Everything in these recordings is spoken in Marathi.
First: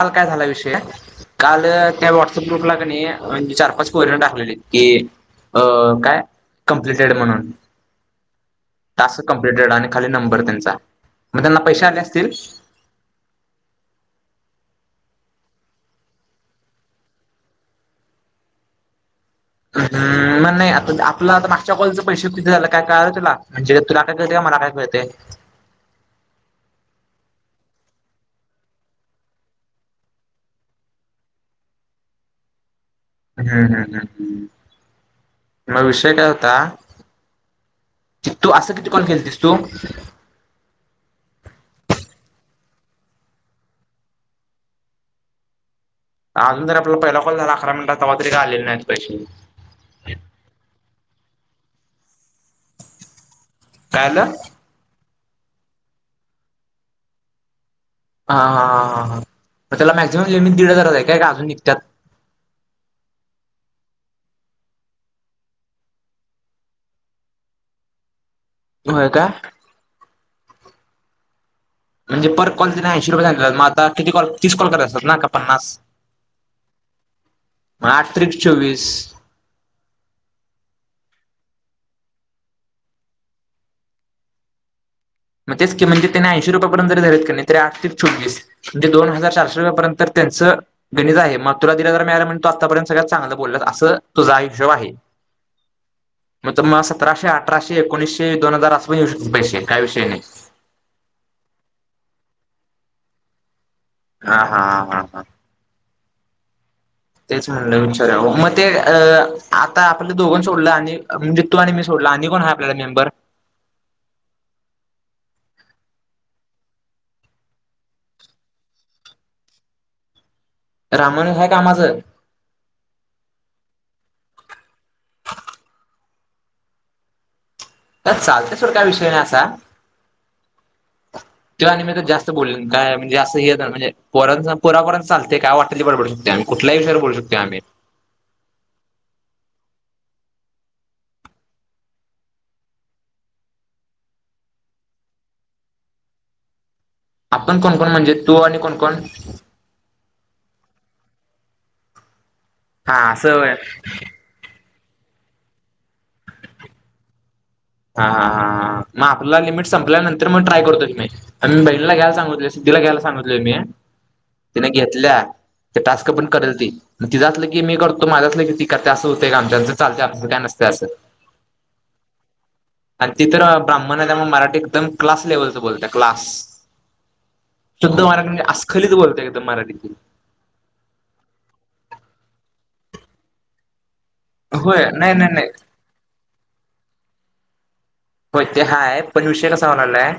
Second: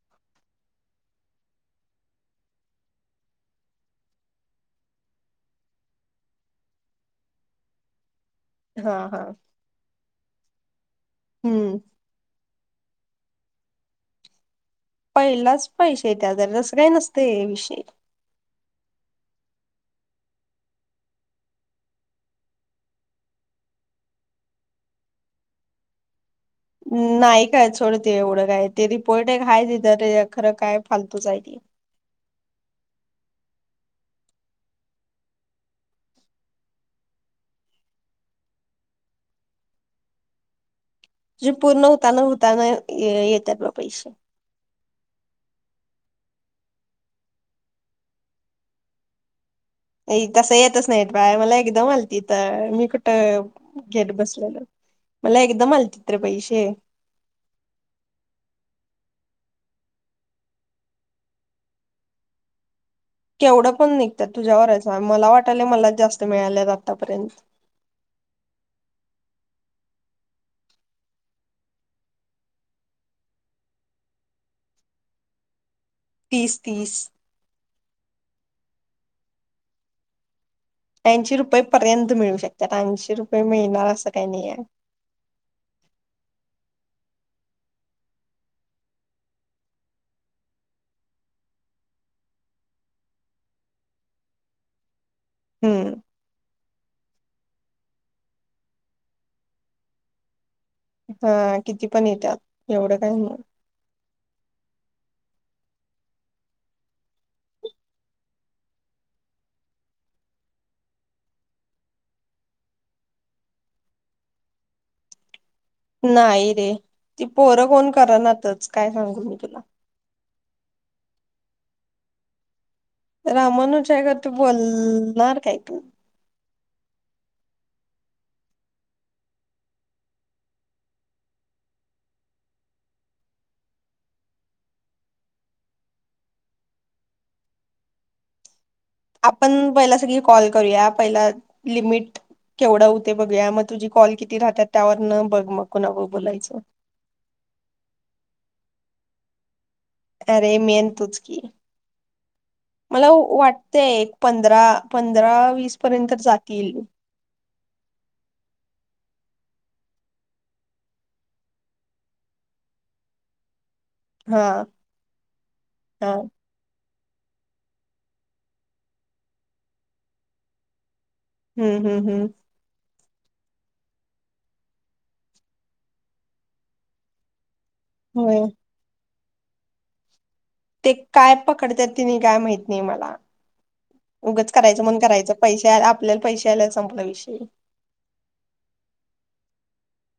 काल काय झाला विषय, काल त्या व्हॉट्सअप ग्रुपला कनई चार पाच फोलीओ टाकलेली, की अं काय कमप्लिटेड म्हणून. हा हा टास्क कंप्लीटेड आणि खाली नंबर त्यांचा, मग त्यांना हम्म पैशे आले असतील? पहिलाच पैसे येत्यात तसं काही नसतय विषय. हम् म नाही आता आपलं आता मागच्या कॉलचे पैसे किती झाल किती झाल काय कळालं तुला, म्हणजे तुला काय कळतय, का मला काय कळतय. नाही कळत सोड ते एवढं काय ते रिपोर्ट एक हाय तिथं खरं काय फालतूच हाय ते. हम्म, हम, हम मग विषय काय होता. तू असं किती कॉल केलतीस तू. जे पूर्ण होताना होताना येतात बग पैसे. अजून तर आपला पहिला कॉल झाला अकरा मिनिटातचा तर काय आलेले नाहीत पैसे. तस येत येतच नाही, बाळ मला एकदम आलती त मी कुठ काय घेत आलं बसलेलो. मला एकदम अलतीत रे पैसे. हा, हा, हा, मग त्याला मॅक्झिमम लिमिट दीड हजारच आहे काय का अजून निघतात. केवढं पण निघतात, तुझ्यावरच मला वाटलय मला जास्त मिळाल्यात आतापर्यंत होय काय. म्हणजे पर कॉल तिने ऐंशी रुपये मग आता किती कॉल तीस कॉल करायच्या असतात ना काय पन्नास. तीस-तीस. चौवीस. ऐंशी रुपये पर्यंत मिळू शकतात, ऐशी रुपये मिळणार असं काही नाही हाय. मग तेच क म्हज त्यांनी ऐंशी रुपयापर्यंत जरी धरलीत कणी तरी आठ त्रिक चोवीस म्हणजे दोन हजार चारशे रुपयापर्यंत त्यांचं गणित आहे, मग तुला दिल्यात, म्हणल्यावर मिळाल तू आतापर्यंत सगळ्यात चांगलं बोलल्यास असं तुझा हिशोब आहे. हम्म. मग तर मग सतराशे-अठराशे-एकोणीशे दीन हजार अस पण येऊ शकताता पैसे काय विष षय नाही. हा किती पण येतात एवढं काही नाही. हा, हा, हा, हा, हा. तेच म्हणलं विचाराव मग ते अ आता आपलं दोघ सोडलं आणि म्हणजे तू आणि मी सोडल, आणि कोण आहे आपल्याला मेंबर. नाही रे ती पोरं कोण करनातच काय सांगू मी तुला. रामानु हाय कामाचं. रामानुच्या गत बोलणार काय तू. तर चालते सड काय विषय नाही, असा तो आणि तर जास्त बोलीन काय म्हणजे जास्त हे म्हणजे पर पोरा पोरांचं चालतय काय वाटल ते बोलू शकतो आम्ही कुठल्या ही विषयावर बोलू शकतोया आम्ही. आपण पहिला सगळी कॉल करूया पहिला लिमिट केवढं होतय बघूया, मग तुझी कॉल किती राहतात, त्यावर न बघ मग कोना बरोबर बोलायचं. आपण कोणकण म्हणजे तू आणि कोणकोण. अरे मी तुचकी. हा मला असं होय वाटतय एक पंधरा. पंधरा वीस पर्यंत जातील. हा, हा, हा मग आपला लिमिट संपल्यानंतर मग ट्राय करतो मी बहीणीला घ्यायला सांगितलोय, सिद्धीला घ्यायला सांगितलोय मी. हा तिने घेतल्या ते टास्क हा पण करेल ती. तिज असलं की मी करतो माझं असलं की ती करते, असं होतय का आमच्याचं चालतय आमचं आमचं आमच्यात काय नसतं असं. हम्म, हम्म, हम्म. आणि ति तर ब्राह्मण आहे, त्यामुळे मराठी एकदम क्लास लेवलच बोलत्या क्लास. शुद्ध मराठी म्हणजे होय असखललीत बोलते. मराठी. ते काय पकडत्यात तिनी काय माहीत नाही मला. उगंच करायचं होय म्हणून नाही नाही करायचं नाही पैसे आपल्याला पैसे आला संपला विषयी. हो ते हाय पण विषय कसा व्हायला लागलाय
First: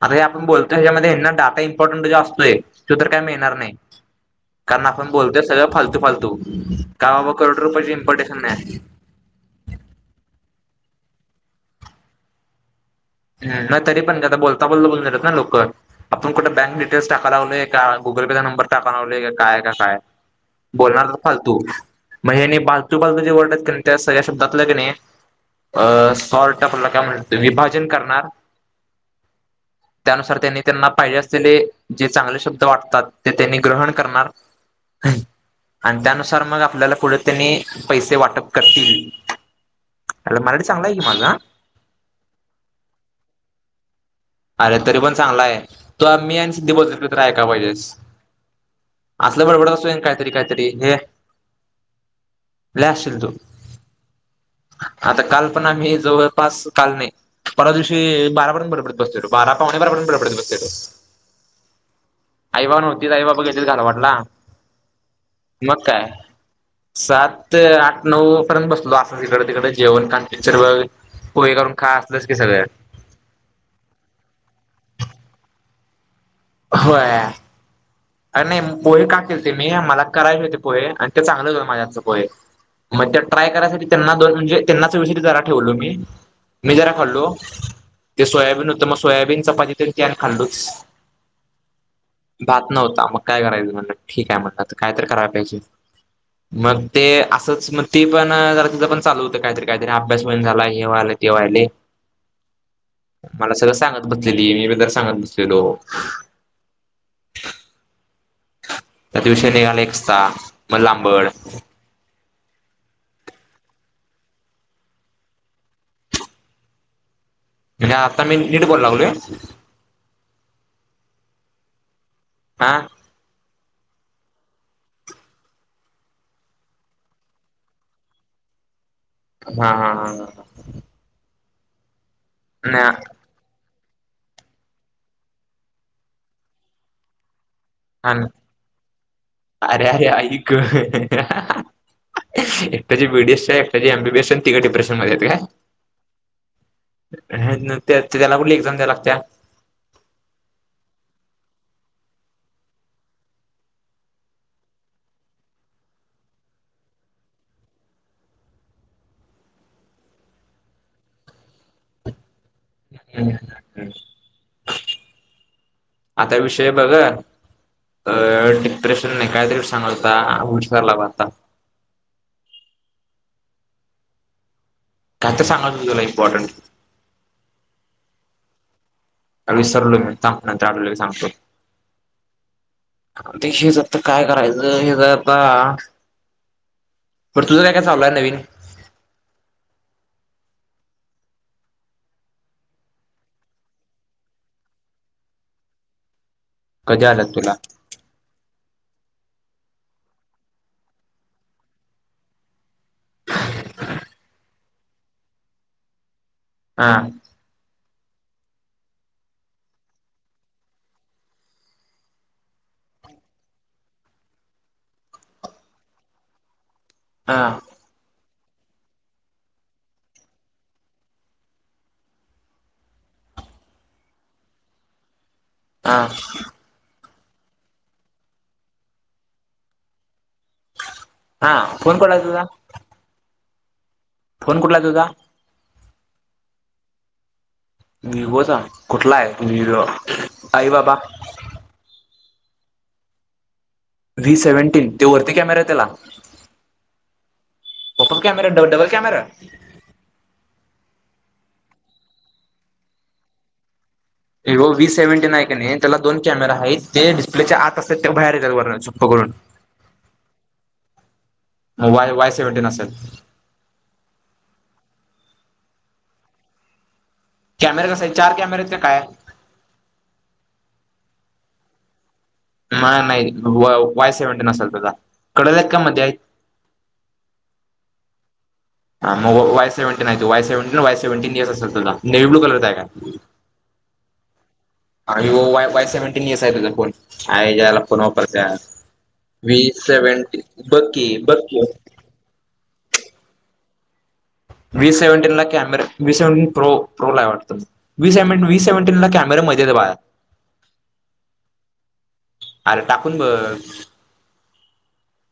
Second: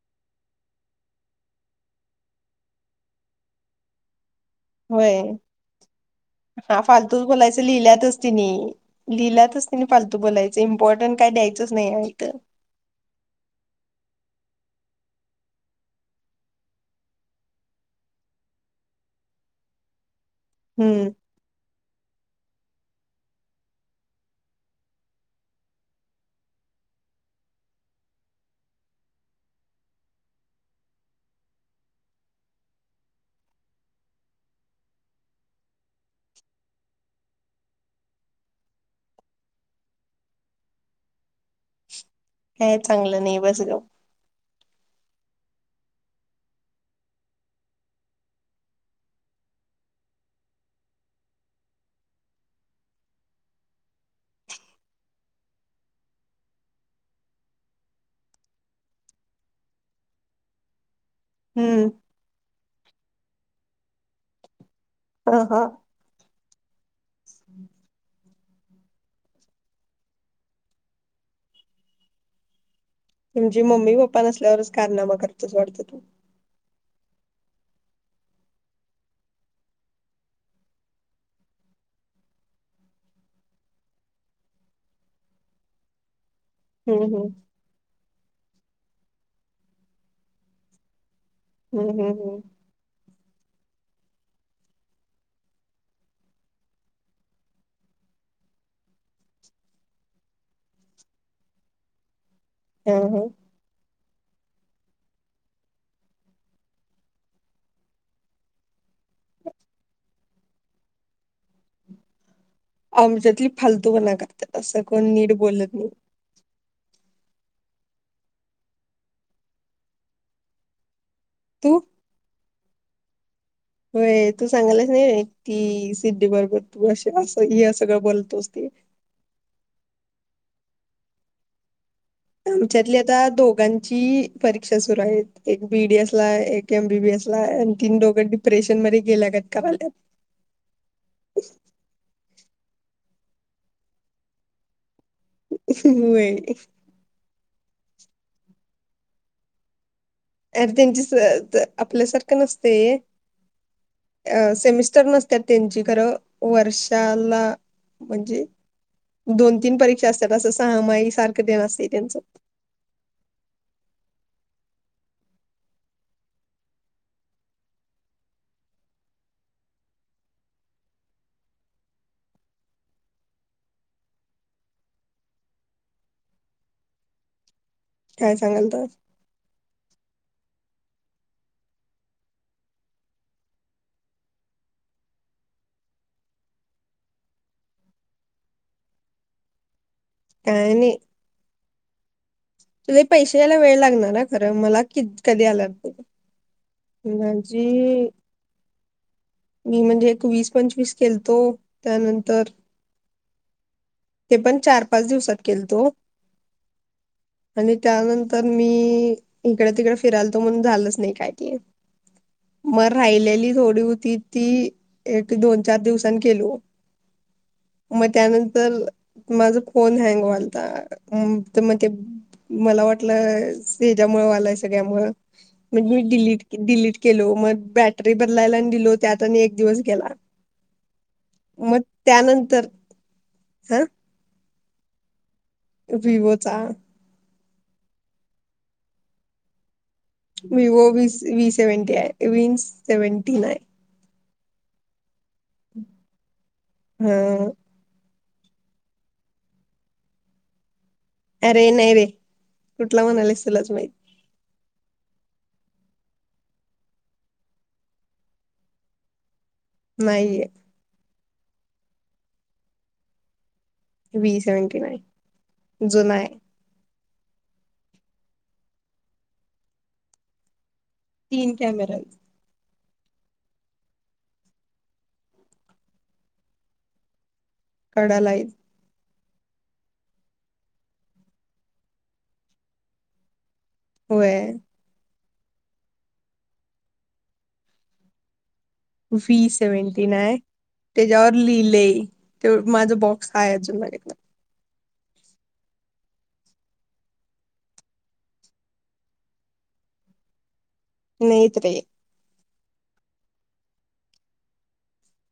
आता हे आपण बोलतोय ह्याच्यामध्येना डाटा इम्पॉर्टंट जो असतोय तो तर काय मिळणार नाही कारण आपण होय बोलतोय सगळं फालतू फालतू हा का फालतूच बाबा करोड बोलायचं रुपयाचे लिहिल्यातच त इम्पॉर्टेशन नाही लिहिल्यातच त फालतू बोलायच इम्पॉर्टंट काही द्यायचंच नाही इथं नाही तरी पण आता बोलता बोलता बोलतात ना लोक आपण कुठे बँक डिटेल्स टाकायला लागलोय का गुगल पेचा नंबर टाकायला लागलोय काय काय बोलणार हम्म. तो फालतू मग हिने फालतू फालतू जे वर्ड्स आहेत त्या सगळ्या शब्दात तिने शॉर्ट आपला काय म्हणतात विभाज जतन करणार त्यानुसार त्यांनी त्यांना पाहिजे असलेले जे चांगले शब्द वाटतात ग्रहण करणार आणि त्यानुसार मग आपल्याला पुढे त्यांनी पैसे वाटप करतील आईला मराठी चांगला आहे की माझा हे चांगलं नाही बस गप अरे तरी पण चांगला आहे तो मी आणि सिद्धी बोलतो ते ऐकायला पाहिजे असलं बडबड असतो काहीतरी काहीतरी हे लय हसशील तू आता काल पण आम्ही जवळपास काल नाही परवा दिवशी बारापर्यंत बडबडत बसलेलेबे बारा पावणे बारापर्यंत बडबडत बसलेलं हम्म आई-बाबा नव्हते आई बाबा घे वाटला ह हा. [unintelligible] मग काय सात आठ नऊ पर्यंत बसलो असं तिकडे तिकडे जेवण खा पिक्चर बघत पोहे करून खा स क सगळ [unintelligible] तुमचे मम्मी पप्पा नसल्यावरच कारनामा करता वाटतं तुम्ही होय अर नाही पोहे का केलेते मी मला करायचे होते पोहे ते चांगलेच होते माझ्या हातचे पोहे मग त्या ट्राय करायसाठी त्यांना दोन म्हणजे त्यांना चवीसाठी ठेवले मी मी जरा हम्म खल्लो ते सोयाबीन होतं मग सोयाबीन चपाती तर त्यात खाल्लोच हम्म हम्म हम्म हो मग काय करायचं म्हण ठीक आहे म्हण कायतरी कराय पाहिजे मग ते असंच मग ती पण ज तिचं पण चालू होत काहीतरी काहीतरी अभ्यास हो झाला हे वा्हालं तेव्हाहिले ह ह मला सगळं सांगा बसलेली मी बदर सांगत बसलेलो [unintelligible] त्या दिवशीय निघाला एक साप मग लांबड आमच्यातली फालतूपणा करतात असं कोण नीट बोलत नाही म्हणजे आता मी नीट बोलावल तू? आा [inaudible] होय तू सांगायलास नाही व्हय ती सिद्धी बरोबर तू अस अस हे सगळं बोलतोस ते हा हा हा हा ह आमच्यातली आता दोघां जी परीक्षा सुरू आहेत एक बीडीएस ला एक एमबीबी एस ला आहे. ह आरे आरे आईक एकट्याची बीडीएस एकट्याची एमबिएस तिघ डिप्रेशन मध्ये म [unintelligible] त्याला कुठली एक्झाम द्यायला लागत्या. अरे त्यांची आपल्यासारखं नसतय अ सेमिस्टर नसत्यात त्यांची खरं वर्षाला म्हणजे दोन तीन परीक्षा असत्यात असं सहा माई सारखं देण असते त्यांचं आता विषय बघ डिप्रेशनने कायतरी सांगलता विसर ला बघ आता काई तरी सांगलता तुला इमपॉर्टंट काय सांगाल तास. विसरलो मी थांब आठवलं की सांगतो आ [unintelligible] काय करायचं हे आता बर तुझं काय काय चाललंय नवीन आणि तुझे पैश यायला वेळ लागणार ना खरं मला कि कधी आलात. कधी आलात तुला भाजी. मी म्हणजे एक वीस पंचवीस केलतो. त्यानंतर, ते पण चार पाच दिवसात केलतो. हा आणि त्यानंतर मी इकड तिकड फिरायल तो म्हणून झालंच नाही कायती. मग राहिलेली थोडी होती ती एक दोन चार दिवसांनी केलो. हा म त्यानंतर. तर माझ फोन हँग व्हालता तर मग ते मला वाटलं त्याच्यामुळे व्हायला सगळ्या मुळ. मग हा मी डिलीट. डिलीट केलो मग बॅटरी बदलायला गेलो त्यात आणि एक दिवस गेला. हा फोन कुठे आहे तुझा. अं फोन कुठेलाय तुझा. विवोचा. विवोचा कुठला आहे विवो आई विवो बाबा वी व्ही सेव्हनटी आहे. V seventy nine. V seventeen तो वर किती कॅमेरे त्याला. हं [unintelligible] कॅमेरा बंद डबल कॅमेरा अरे नाही रे कुठला म्हणालास तुलाच माहित. विवो व्ही सेव्हन्टीन आहे की नाही त्याला दोन कॅमेरा आहेत ते डिस्प्लेच्या आत असतात त्या बाहेर यल वर ठेव पकडून करून नाहीये. वाय वाय सेव्हंन्टीन असेल- व्ही सेव्हनटी नाईन जुनाय. कॅमेरा कसा आहे चार कॅमेरेत का काय तीन कॅमेरा म नाही वाय सेव्हन्टीन असाल तुझा कडला आहेत का मध्ये आहेत कडला आहेत. हा मग वाय सेव्हन्टीन आहे. वाय सेव्हनटीन वाय सेव्हन्टीन असेल तझा नेव्ही ब्लू कलरचा आहे का? होय आणि वाय वाय सेव्हन्टीन यस आहे तुझ फोन आय जायला फोन वापरत्यास. व्ही सेव्हन्टीन आहे. बघ की त्याच्यावर बघ की लिहलय ते माझ बॉ हाय [unintelligible] व्ही सेव्हनटीन ला camera V seventeen pro pro ला आहेत वाटत व सेव व्ही सेव्हनटीन ला कॅमेरा मध्येच बाया नाहीत रे ण बर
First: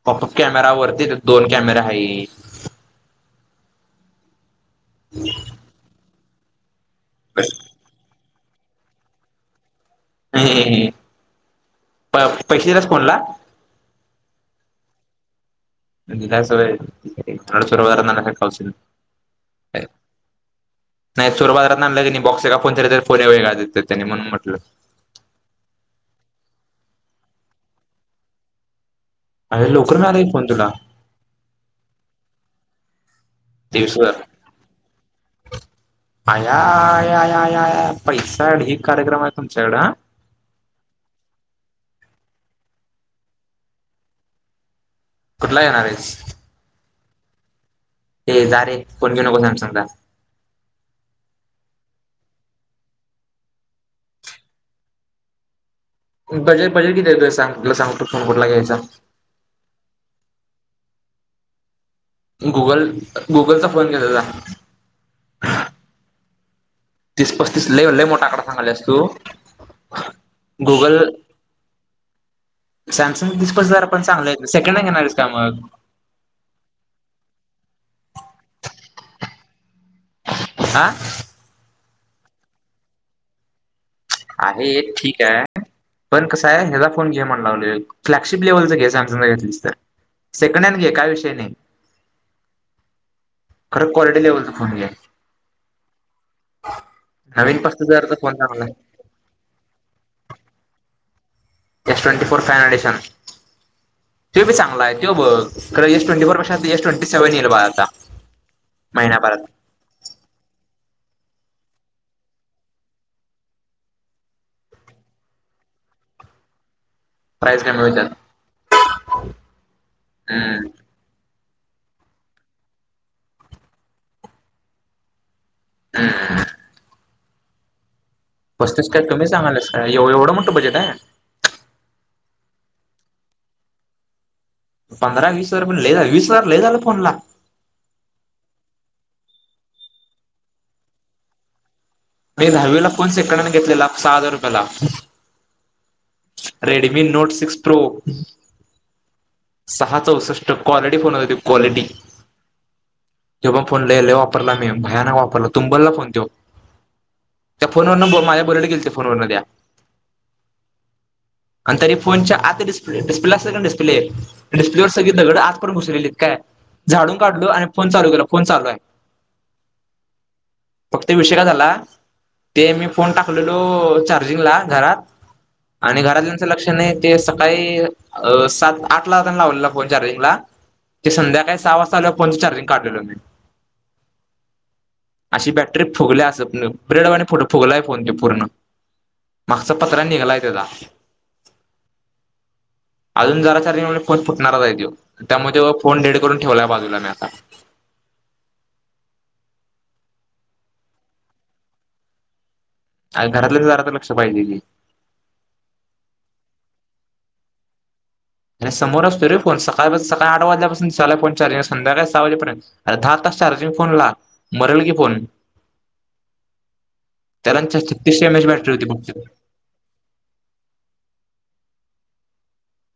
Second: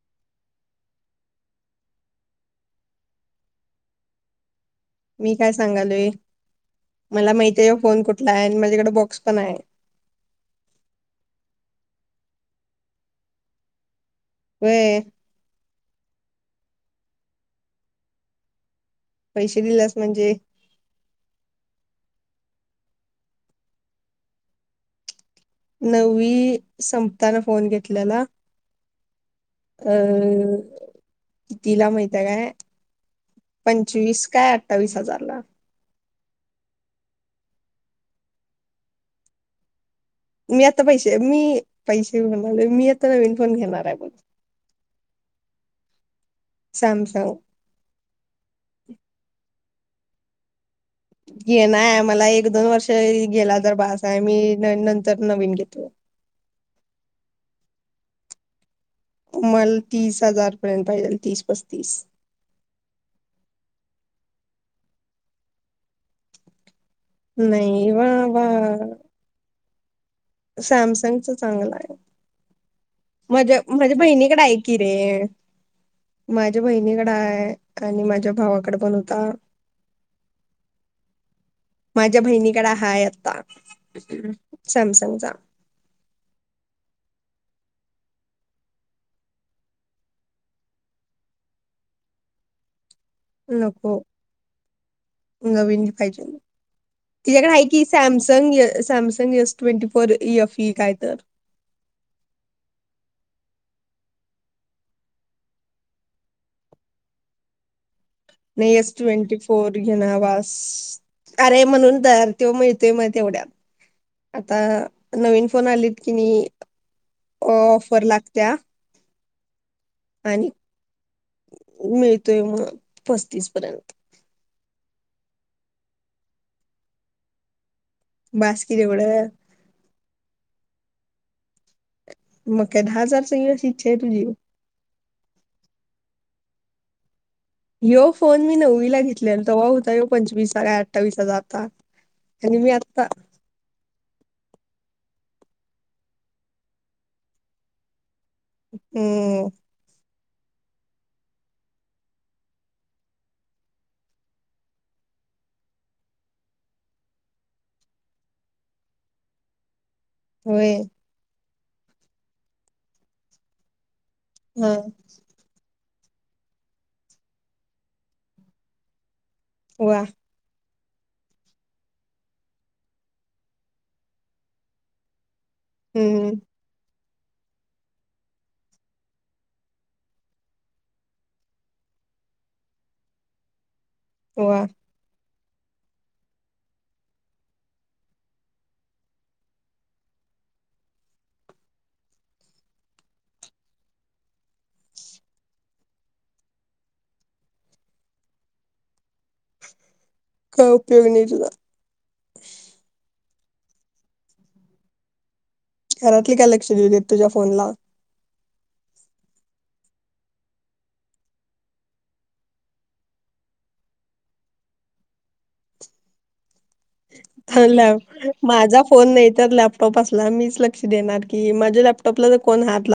पॉपऑप कॅमेरा वरती दोन कॅमेरा आहे मी काय सांगालोय. मला माहती आहे फोन कुठला आहे. माझ्याकडें बॉक्स पण आहे. हेहे पैसे दिलाईस फोनला. ते दिल्यास होय [unintelligible] पैसे दिलास म्हणजे मैसूर [unintelligible] नववी संपताना फोन घेतल्याला. अरे लवकर मिळाला की फोन अं तुला तिला माहित हाय काय तेवीस हजार पंचवीस काय अठ्ठावीस हजार. आया, या, या, या पैसा ढीग कार्यक्रम आहे तुमच्याकड. मी आता पैसे मी पैसे म्हणाले, मी आता नवीन फोन घेणार हाय. कुठला घेणार आहेस. सॅमसंग. ये, जा, रे फोन घेऊ नको सॅमसंगचा. घेणार मला एक दोन वर्ष गेला तर बास आहे, मी नंतर नवीन घेतो. बजेट बजेट किती आहे तुझ सांग. सांगतो फोन कुठला घ्यायचा. मल तीस हजार पर्यंत पाहिजेल तीस पस्तीस. गुगल गुगलचा फोन घेजा जा. तीस पस्तीस लई नाही लय वा मोठा आकडा वा सांगाल्यास तू. गुगल सॅमसंगच चांगलं हाय. सॅमसंग तीस माझ्या पस्तीस हजार माझ्या पण चांगलं बहिणीकडे आहे की सेकंड हँड घेणार आहेस रे, का मग माझ्या बहिणीकडे हाय, आणि माझ्या भावाकडे पण होता. आ. माझ्या बहिणीकडे हाय आता. आहे ठीक सॅमसंगचा हाय, पण कस आहे हेजा फोन घे म्हनलो. फ्लॅगशिप्लेवलचा घे सॅमसंगचा घेण्यापेक्षा, सेकंड हॅन्ड घे काय विषय नाही. खरं नको क्वालिटी लेव्हलचा फोन घे. नवीन पाहिजे तिच्याकडे नवीन आहे की पस्तीस हजारचा फोन सॅमसंग चांगला सॅमसंग य. ट्वेंटी फोर इफई काय तर. एस ट्वेंटी फोर फाय डिशन तो चांगला आहे, तो बघ खरं एस ट्वेंटी फोर पेक्षा एस ट्वेंटी सेव्हन येईल बाळ येईल आता. नाही एस ट्वेंटी महिनाभरात फोर घेणार बास. अरे म्हणून तर तेव्हा माळतोय मग तेवढ्यात, आता नवीन फोन आलीत की नी. प्राईस कमी होतात. आणि हम्. मिळतोय मग पस्तीस पर्यंत. हम्. बास की पस्तीस काय कमी तेवढं सांगाल्यास काय एवढं म्हणतो बजे टाय. मग काय दहा हजारचयुएस इच्छा आहे तुझी. पंधरा वीस हजार पण ल झालं वीस हजार लयी झालं फोन ला. यो फोन मी नववी ला घेतलेला तव्हा होता यो पंचवीसचा काय अठ्ठावीस हजार आता मी आणि दहावीला आता फोन सेकंड हॅन्ड घेतलेला सहा हजार कला. Redmi note six pro. हम्म. तो क्वालिटी फोन होत तो क्वालिटी तो पण फोन ललयी वापरला मी भयानक वापरला तुंबरला फोन तो त्या फोनवरन माझ्या बुलेट गेलती फोनवरन त्या. होय. आणि तरी फोनच्या आता डिस्प्ले डिस्प्ला असे डिस्प्ले हा डिप्ले वर सगळी दगड आत पर्यंत घुस लेलीत काय, झाडून काढलो आणि फोन चालू केला फोन चालू आहे. वा. फक्त विषय काय झाला, ते मी फोन टाकलेलो चार्जिंगला घरात आणि हम्म घरातल्यांच लक्ष नाही. ते सकाळी सात आठ लातेन लावलेला फोन चार्जिंगला ते संध्याकाळी सहा वाजता आल्यावर फोनच चार्जिंग काढलेलो मी. हो अशी बॅटरी फुगली अस ब्रेड वाणी फट फुगलाय फोन ते पूर्ण मागचा पत्रा निघलाय त्याचा. अजून जरा चार्जिंग फोन फुटणारच आहे तो त्यामुळे फोन डेड करून ठेवलाय बाजूला मी आता. काय उपयोग नाही तुझा. घरातल्यांचं जरातर लक्ष पाहिजे की. घरातले काय लक्ष देऊ देत तुझ्या फोनला. अरे समोर असतोय रे फोन सकाळ सकाळी आठ वाजल्यापासनं दिसायलाय फोन चार्जिंग संध्याकाळी सहा वाजेपर्यंत आ दहा तास चार्जिंग फोन ला मरल की फोन. त्याला ला छत्तीस एम एच बॅटरी माझा होती फोन फक्त. नाही तर लॅपटॉप असला मीच लक्ष देणार की माझे लॅप टॉपला कोण हात